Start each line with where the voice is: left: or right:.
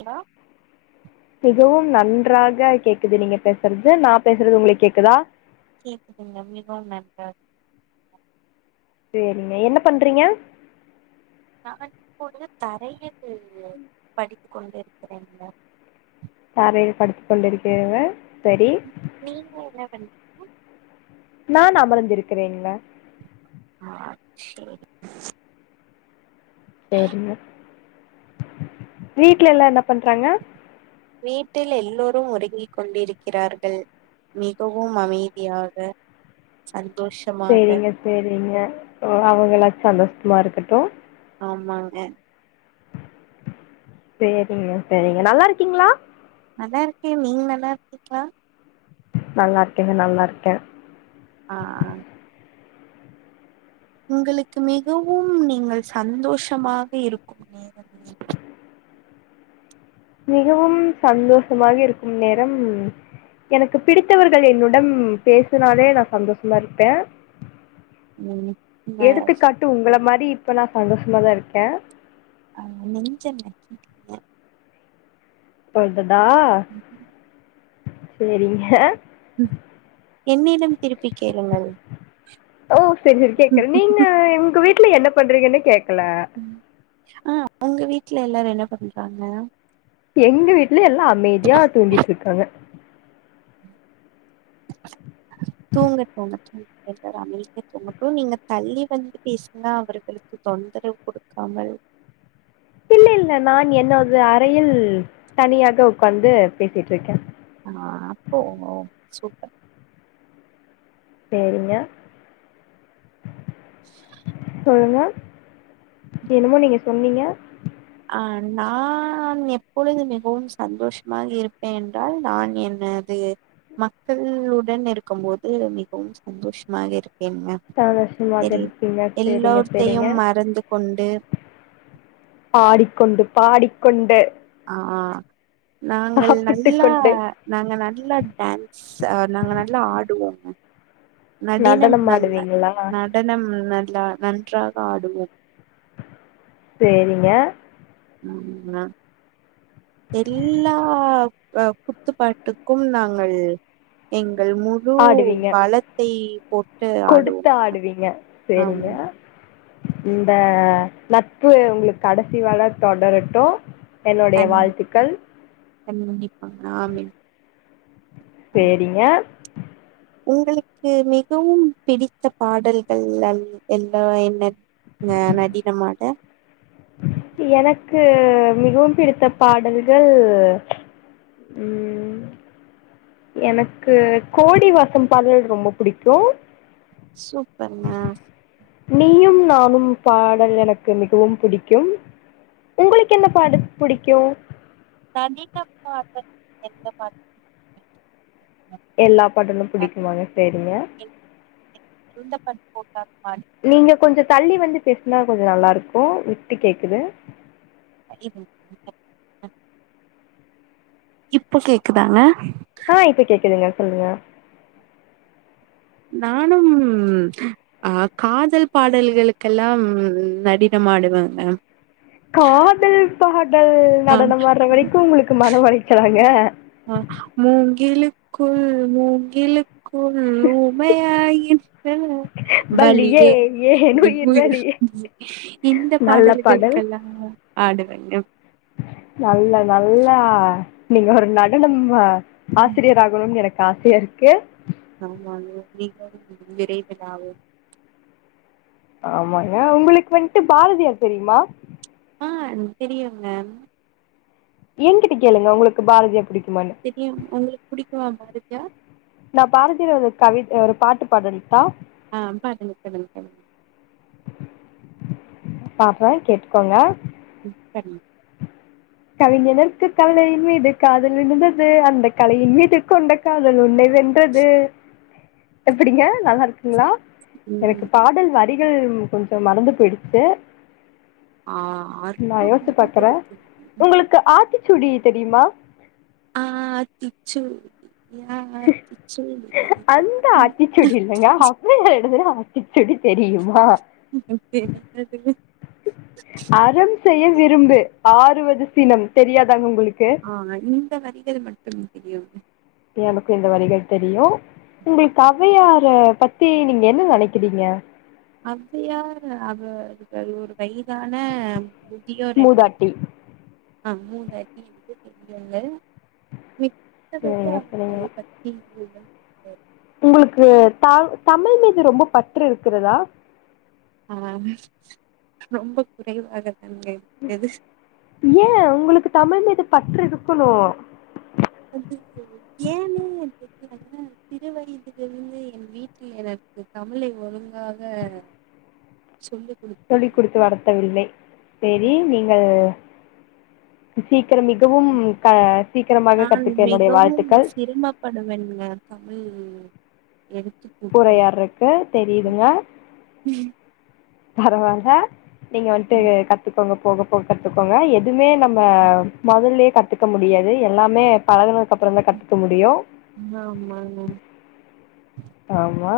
right: Hello
left: மிகவும் நன்றாக கேக்குது நீங்க பேசறது நா பேசறது உங்களுக்கு கேக்குதா
right: கேக்குதுங்க மிகவும் நன்றாக
left: சேரிங்க என்ன பண்றீங்க
right: நான் இப்பொழுது தரையில் படித்து கொண்டு இருக்கிறேங்க
left: தரையில் படுத்து கொண்டு இருக்கிறேங்க செரி
right: நீங்க என்ன பண்றீங்க
left: நான் அமர்ந்து இருக்குறேங்க
right: ஆ செரி
left: செரிங்க வீட்ல எல்லா என்ன பண்றாங்க
right: வீட்டில் எல்லோரும் உறங்கி கொண்டிருக்கிறார்கள் மிகவும் அமைதியாக சந்தோஷமாக
left: செரிங்க அவுங்களாது சந்தோஷ்மா இருக்கட்டு
right: ஆமாங்க
left: செரிங்க செரிங்க நல்லா இருக்கீங்களா
right: நல்லா இருக்கே நீங்க நல்லா இருக்கீங்ளா
left: நல்லா இருக்கேங்க நல்லா இருக்கே
right: ஆ அ உங்களுக்கு மிகவும் நீங்கள் சந்தோஷமாக இருக்கும் நேரம்
left: மிகவும் சந்தோஷமாக இருக்கும் நேரம் எனக்கு பிடித்தவர்கள் என்னுடன் பேசுனாலே நா சந்தோஷமா இருப்பே
right: ம் ந
left: எடுத்துக்காட்டு உங்கள மாரி இப்ப நா சந்தோஷமாதா இருக்கே
right: ஆ நெஞ்ச நக்கீட்டிங்க
left: ஒருதடா சேரிங்க
right: ம் என்னிடம் திருப்பி கேளுங்கள்
left: ஓ செரி செரி கேக்குறே நீங்க எங்க வீட்ல என்ன பண்றீங்கன்னு கேக்கல
right: ஆ ஒங்க வீட்ல எல்லாரு என்ன பண்றாங்க
left: எங்க வீட்ல எல்லா அமைதியா தூங்கிட்ருக்காங்க
right: தூங்க தூங்கட்டும் எல்லாரு அமைதியா தூங்கட்டு நீங்க தள்ளி வந்து பேசுங்க அவர்களுக்கு தொந்தரவு குடுக்காமல்
left: இல்ல இல்ல நா என்னோடது அறையில் தனியாக உக்காந்து பேசிட்ருக்கே
right: ஆ அப்போ ஓ சூப்பர்
left: சேரிங்க சொல்லுங்க என்னமோ நீங்க சொன்னீங்க
right: ஆ நான் எப்பொழுது மிகவும் சந்தோஷமாக இருப்பேன் என்றால் நான் என்ன து மக்களுடன் இருக்கும் போது மிகவும் சந்தோஷமாக இருப்பேன்ங்க
left: சந்தோஷமாக
right: செரி
left: இருப்பீங்க சேரிங்க சேரிங்க
right: எல்லோத்தையும் மறந்து கொண்டு
left: பாடிக்கொண்டு பாடிக்கொண்டு
right: ஆ நாங்கள்
left: சாப்பிட்டு
right: நல்லா
left: கொண்டு
right: நாங்க நல்லா டான்ஸ் அ நாங்க நல்லா ஆடுவோங்க நடினம்
left: நடனம்
right: நல்ல
left: ஆடுவீங்களா
right: நடனம் நல்லா நன்றாக ஆடுவோம்
left: சேரிங்க
right: ம் க எல்லா அ குத்துப்பாட்டுக்கும் நாங்கள் எங்கள் மூ முழூ
left: ஆடுவீங்க
right: பலத்தை போட்டு
left: கொடுத்து
right: ஆடுவோம்
left: ஆடுவீங்க சரிங்க
right: ஆமா
left: இந்த நட்பு ஒங்களுக் கடசி வர தொடரட்டு என்னுடைய வாழ்த்துக்கள்
right: கண்டிப்பா ஆமின்
left: சேரிங்க
right: உங்களுக்கு மிகவும் பிடித்த பாடல்கள் லள் என்னவா என்ன ஆ நடினமாட
left: எனக்கு மிகவும் பிடித்த பாடல்கள் ம் எனக்கு கோடி வாசம் பாடல் ரொம்ப புடிக்கு
right: சூப்பர்ங்க
left: நீயும் நானும் பாடல் எனக்கு மிகவும் புடிக்கும் உங்களுக்கு என்ன பாடல் புடிக்கு
right: நடின பாடல் எந்த பாட்டு
left: எல்லா பாட்டுமே
right: பிடிக்குங்க?
left: புடிக்குமாங்க சேரிங்க
right: எந்த பாட்டு போட்டா பாடு
left: நீங்க கொஞ்சோ தள்ளி வந்து பேசுனா கொஞ்சோ நல்லாருக்கு விட்டு கேக்குது
right: [inaudible] இப்ப கேக்குதாங்க?
left: ஆ இப்ப கேக்குதுங்க சொல்லுங்க.
right: நானும் ஆ காதல் பாடல்களுக்கெல்லாம் நடிதமாடுவங் மேம்.
left: காதல் பாடல்
right: ஆ
left: நடனமாட்ற வரைக்கு உங்குளுக்கு மன உலைச்சலாங்க?
right: அ மூங்கிலுக்குள் மூங்கிலு குள் ஊமையாகின்றன. வலியே என் உயிர் [inaudible] இந்த
left: நல்ல பாடல்
right: பாடல்களுக்கெல்லா மேம். ஆடுவங்க.
left: நல்ல நல்லா நீங்க ஒரு நடனம்ம
right: ம்
left: ஆசிரியர் ஆகணுன் எனக்கு ஆசையாருக்கு.
right: ஆமாங்க நீங்களும் கிரேட் எதாவு
left: ஆமாங்க உங்குளுக்கு வந்ட்டு பாரதியார் தெரிமா?
right: ஆ என்க் தெரியுங்க.
left: ஏங்கிட்ட கேளுங்க உங்குளுக்கு பாரதியார் புடிக்குமான்னு.
right: தெரியும் உங்குளுக் புடிக்குமா பாரதியார்?
left: நா பாரதியாலோத கவித் அ ஒரு பாட்டு பாடல்ட்டா?
right: ஆ பாடுங்க சொல்லுங்க சொல்லுங்க.
left: பாட்றே கேட்டுக்கோங்க.
right: ம் பாடுங்க.
left: கவிஞனுர்க்கு கவலையின் மீது காதல் விழுந்தது அந்த கலையின் மீது கொண்டக் காதல் உன்னை வென்றது. எப்பிடிங்க நல்லாருக்குங்ளா? எனக்கு
right: ம்
left: பாடல் வரிகள்ம் கொஞ்சோ மறந்து போய்டுச்சு.
right: ஆ
left: நா யோஸ்ச்சு
right: அற்புதமாக
left: பாக்கற.
right: இருக்கிறது
left: உங்குளுக்கு ஆத்திசூடி தெரிமா?
right: ஆத்திசூடி
left: அந்த ஆத்திச் சூடி இல்லங்க ஒளவையார் எழுதுன ஆத்திசூடி தெரியுமா?
right: ம்ஹு தெரியாதுங்க.
left: அறம் செய்ய விரும்பு ஆறுவது சினம் தெரியாதாங்க உங்குளுக்கு?
right: ஆங்க இந்த வரிகள் மட்டும் தெரியுங்க.
left: எனக்கு இந்த வரிகள் தெரியு. உங்குளுக்கு ஔவையார பத்தி நீங்க என்ன நெனைக்குறீங்க?
right: ஔவையார் அவர்கள் ஒரு வய்தான மு தியோர் என்று
left: மூதாட்டி
right: அ மூதாட்டி என்று தெரியுங்க மித்தபடி
left: சரிங்க சரிங்க
right: அவர்களை பற் டி [inaudible]
left: உங்குளுக்கு தாழ் தமிழ் மீது ரொம்ப பற்று இருக்கிறதா?
right: ஆ ரொம்ப குறைவாகதாங்க இருக்குது.
left: ஏ உங்குளுக்கு தமிழ்மீது பற்று இருக்குணு.
right: அது ஏன்னே [inaudible] சிறு வயதிலிருந்து என் வீட்டில் எனக்கு தமிழை ஒழுங்காக சொல்லிகுடுக்
left: சொல்லி குடுத்து வளத்தவில்லை. சேரி நீங்கள் சீக்கிரம் மிகவும் க சீக்கரமாக கத்துக்க என்னுடைய வாழ்த்துக்கள்.
right: படமென்னுங்க தமிழ் எழுத்து
left: உறையாட்றக்கு தெரியுதுங்க
right: ம்
left: பரவால்ல நீங்க வன்ட்டு
right: ம்
left: கத்துக்கோங்க போக போக கத்துக்கோங்க எதுமே நம்ம
right: ம்.
left: மொதல்லேயே கத் த்துக்க முடியாது எல்லாமே பழகனதுக்கு அப்புறோ தா கத்துக்க முடியு
right: ஆமாங்க
left: ஆமா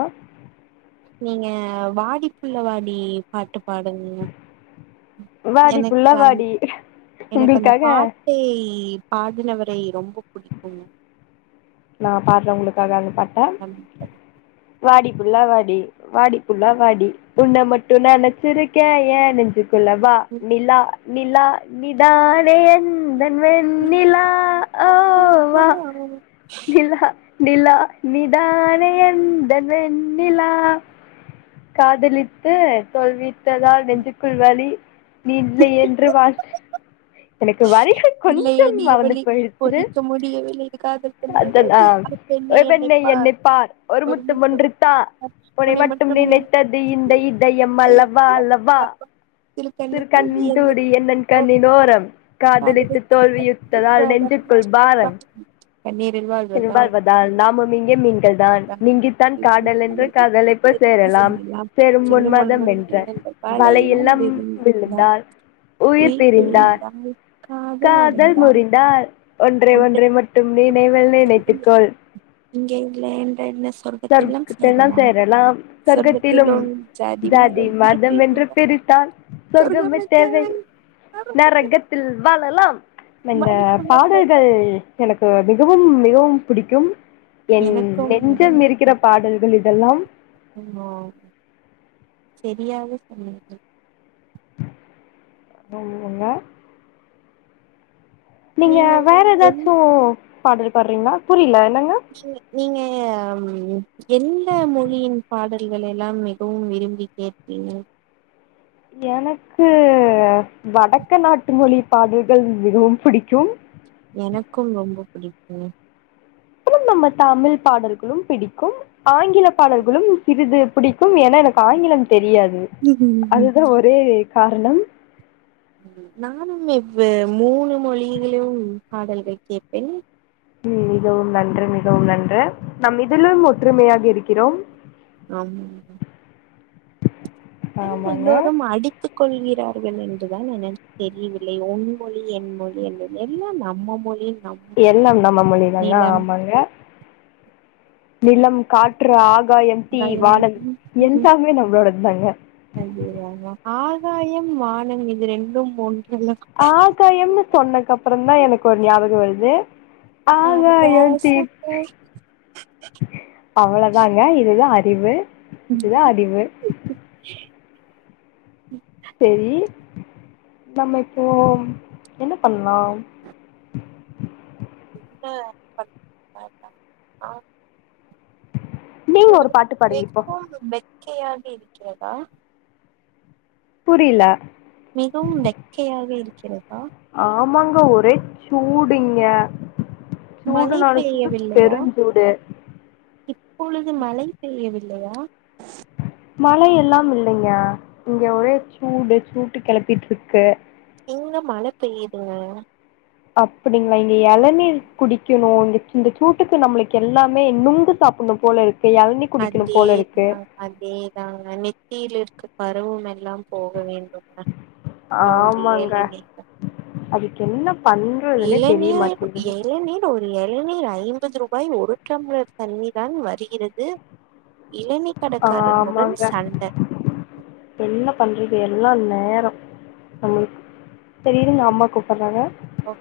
right: நீங்க வாடி புள்ள வாடி பாட்டு பாடுங்க
left: வாடி புள்ள
right: எனக்கு அந்
left: வாடி
right: எனக்கு அந்த
left: உங்களுக்காக
right: பாட் பாட்டை பாடினவரை ரொம்போ பிடிக்கும்
left: நா பாருறே உங்களுக்காக அந்த பாட்ட
right: [unintelligible]
left: வாடி புல்லா வாடி வாடி புள்ளா வாடி உன்ன மட்டு நெனச்சிருக்கே ஏன் நெஞ்சு க்குல வா நீலா நீலா நிதானே என் எந்தன் வெண்ணிலா ஓ வா நிலா நிலா நிதானே எந்தன் வென்னிலா காதலித்து தோல்வி ததால் நெஞ்சுக்குள் வலி நீ இல்லை என்று வாசி எனக்கு வரிகள் கொஞ்சு
right: இல்லையடி
left: மறந்து
right: ஒளி
left: போய்டுச்சு
right: பொதிக்க முடியவில்லை காதல் கொண்ட
left: அதனா
right: வலி அப்பெண்ணே
left: ஒரு பெண்ணே என்னை பார் ஒரு முத்தம் ஒன்றுத்தா உன்னை மட்டும் நினைத்தது இந்த இதயம் அல்லவா அல்லவா
right: கண்ணு
left: சிறு கண்
right: துளி
left: துடி எந்தன்
right: அந்த
left: கண்ணிண் ஓரம் நெஞ்சுக்குள் பாரம்
right: [unintelligible] கண்ணீரில்
left: இனி
right: வாழ்வதால்
left: நாமும் இங்கே மீன்கள் தான் நீங்கித்தான் காதல் என்ற காதலை போய் சேரலாம் சேரும் உன்மதம் என்ற வலையில் நம்
right: [unintelligible] [unintelligible]
left: விழுந்தால்
right: உயிர் [unintelligible]
left: காதல்
right: உடைந்தால்
left: முறிந்தால் ஒன்றே ஒன்றை மட்டு நினைவில் நினைத்துக்கொள்
right: இங்கே [unintelligible]
left: சொர் தினம் சேரலாம் சொர்க்கத்திலும் ஜாதி மதம் என்று பிரித்தால் சொர்கமே தேவை நரகத் தில் வாழலாம் இந்த பாடல்கள் எனக்கு மிகவும் மிகவும் பிடிக்கும் என்
right: எனக்கும்
left: நெஞ்சமிருக்க இருக்கிற பாடல்கள் இதெல்லாம்
right: ஆமா செரியாக சொன்னிங்க
left: ஆமாங்க நீங்க
right: நீங்கள்
left: வேற
right: என்
left: ஏதாச்சு பாடல் பாடுறிங்களா புரியல என்னங்க
right: நீங்க நீங்க எந்த மொழியின் பாடல்கள் எல்லாம் மிகவும் விரும்பி கேப்பிங்க
left: எனக்கு வடக்க நாட்டு மொழி பாடல்கள் மிகவும் புடிக்கும்
right: எனக்கும் ரொம்போ பிடிக்கும்
left: அப்புறோ நம்ம தமிழ் பாடல்களும் பிடிக்கும் ஆங்கில பாடல்களும் சிறிது புடிக்கும் எனா எனக்கு ஆங்கிலம் தெரியாது அதுதா ஒரே காரண
right: நானு இவ்வு மூணு மொழிகளு பாடல்கள் கேட்பே
left: ம் மிகவு நன்று மிகவு நன்று நம் இதலு ஒற்றுமையாக இருக்கிறோ
right: ஆம்மா [inaudible] ஏ
left: ஆமாங்க
right: எல்லோரு அடிக் த்து கொள்கிறார்கள் என்றுதா எனக்கு தெரிவில்லை உன் மொழி என் மொழி என்று எல்லா நம்ம மொழி நம்
left: எல்லாம் நம்ம மொழி தாங்க
right: நிலம்
left: ஆமாங்க நிலம் காற்று ஆகாயம் தீ வானம்
right: பயம்
left: எல்லாமே நம்மளோடதாங்க
right: அய்யோ ராமா ஆகாயம் வானம் இது ரெண்டும் ஒன்றுல்ல
left: ஆகாயம்னு சொன்னதுக்கு அப்புற தா எனக்கு ஒரு ஞாபகோ வருது
right: நா
left: ஆகாயம் தீ
right: முக்க [inaudible] போ
left: அவ்வளோதாங்க இதுதா அறிவு இதுதா அறிவு செரி நம்ம இப்போ என்ன பண்லா
right: ரொம்ப [unintelligible]
left: நீங்க ஒரு
right: உங்களுக்கு
left: பாட்டு பாடுங்க இப்போ
right: மிகவு வெக்கையாக இருக்கிறதா
left: புரில
right: மிகவும் வெக்கையாக இருக்கிறதா
left: ஆமாங்க ஒரே சூடு இங்க
right: மழை
left: சூடுனாலு சூடு
right: பெய்யவில்லையா
left: பெருஞ்சூடு
right: இப்பொழுது மழை பெய்யவில்லையா
left: மழை எல்லா இல்லைங்க இங்க ஒரே சூடு சூட்டு கெளப்பிட்டு இருக்கு
right: இங்க மழ பெய்யுதுங்க
left: அப்டிங்களா இங்க எளநீர் குடிக்கணு இங்க இந்த சூட்டுக்கு நம்பளுக்கு எல்லாமே நுங்கு சாப்ட்ணு போல இருக்கு எளநி குடிக்கணு போல இருக்கு
right: அதேதாங்க அதேதாங்க நெத்தியில இருக்க பருவ எல்லாம் போக வேண்டும் ந நொங்கு
left: ஆமாங்க
right: இளநி
left: அதுக்கு என்ன பண்றதுன்னே தெரிய
right: இளநீர்
left: மாட்டேதுங்க
right: இளநீர் ஒரு எளநீர் ஐம்பது ருபாய் ஒரு டம்ளர் தண்ணி தான் வருகிறது இளநி கடக்காரனுடன்
left: ஆமாங்க
right: சண்ட
left: என்ன பண்றது எல்லா நேரோ நம்ளு செரி இருங்க அம்மா கூப்பட்றாங்க
right: ஓக்கே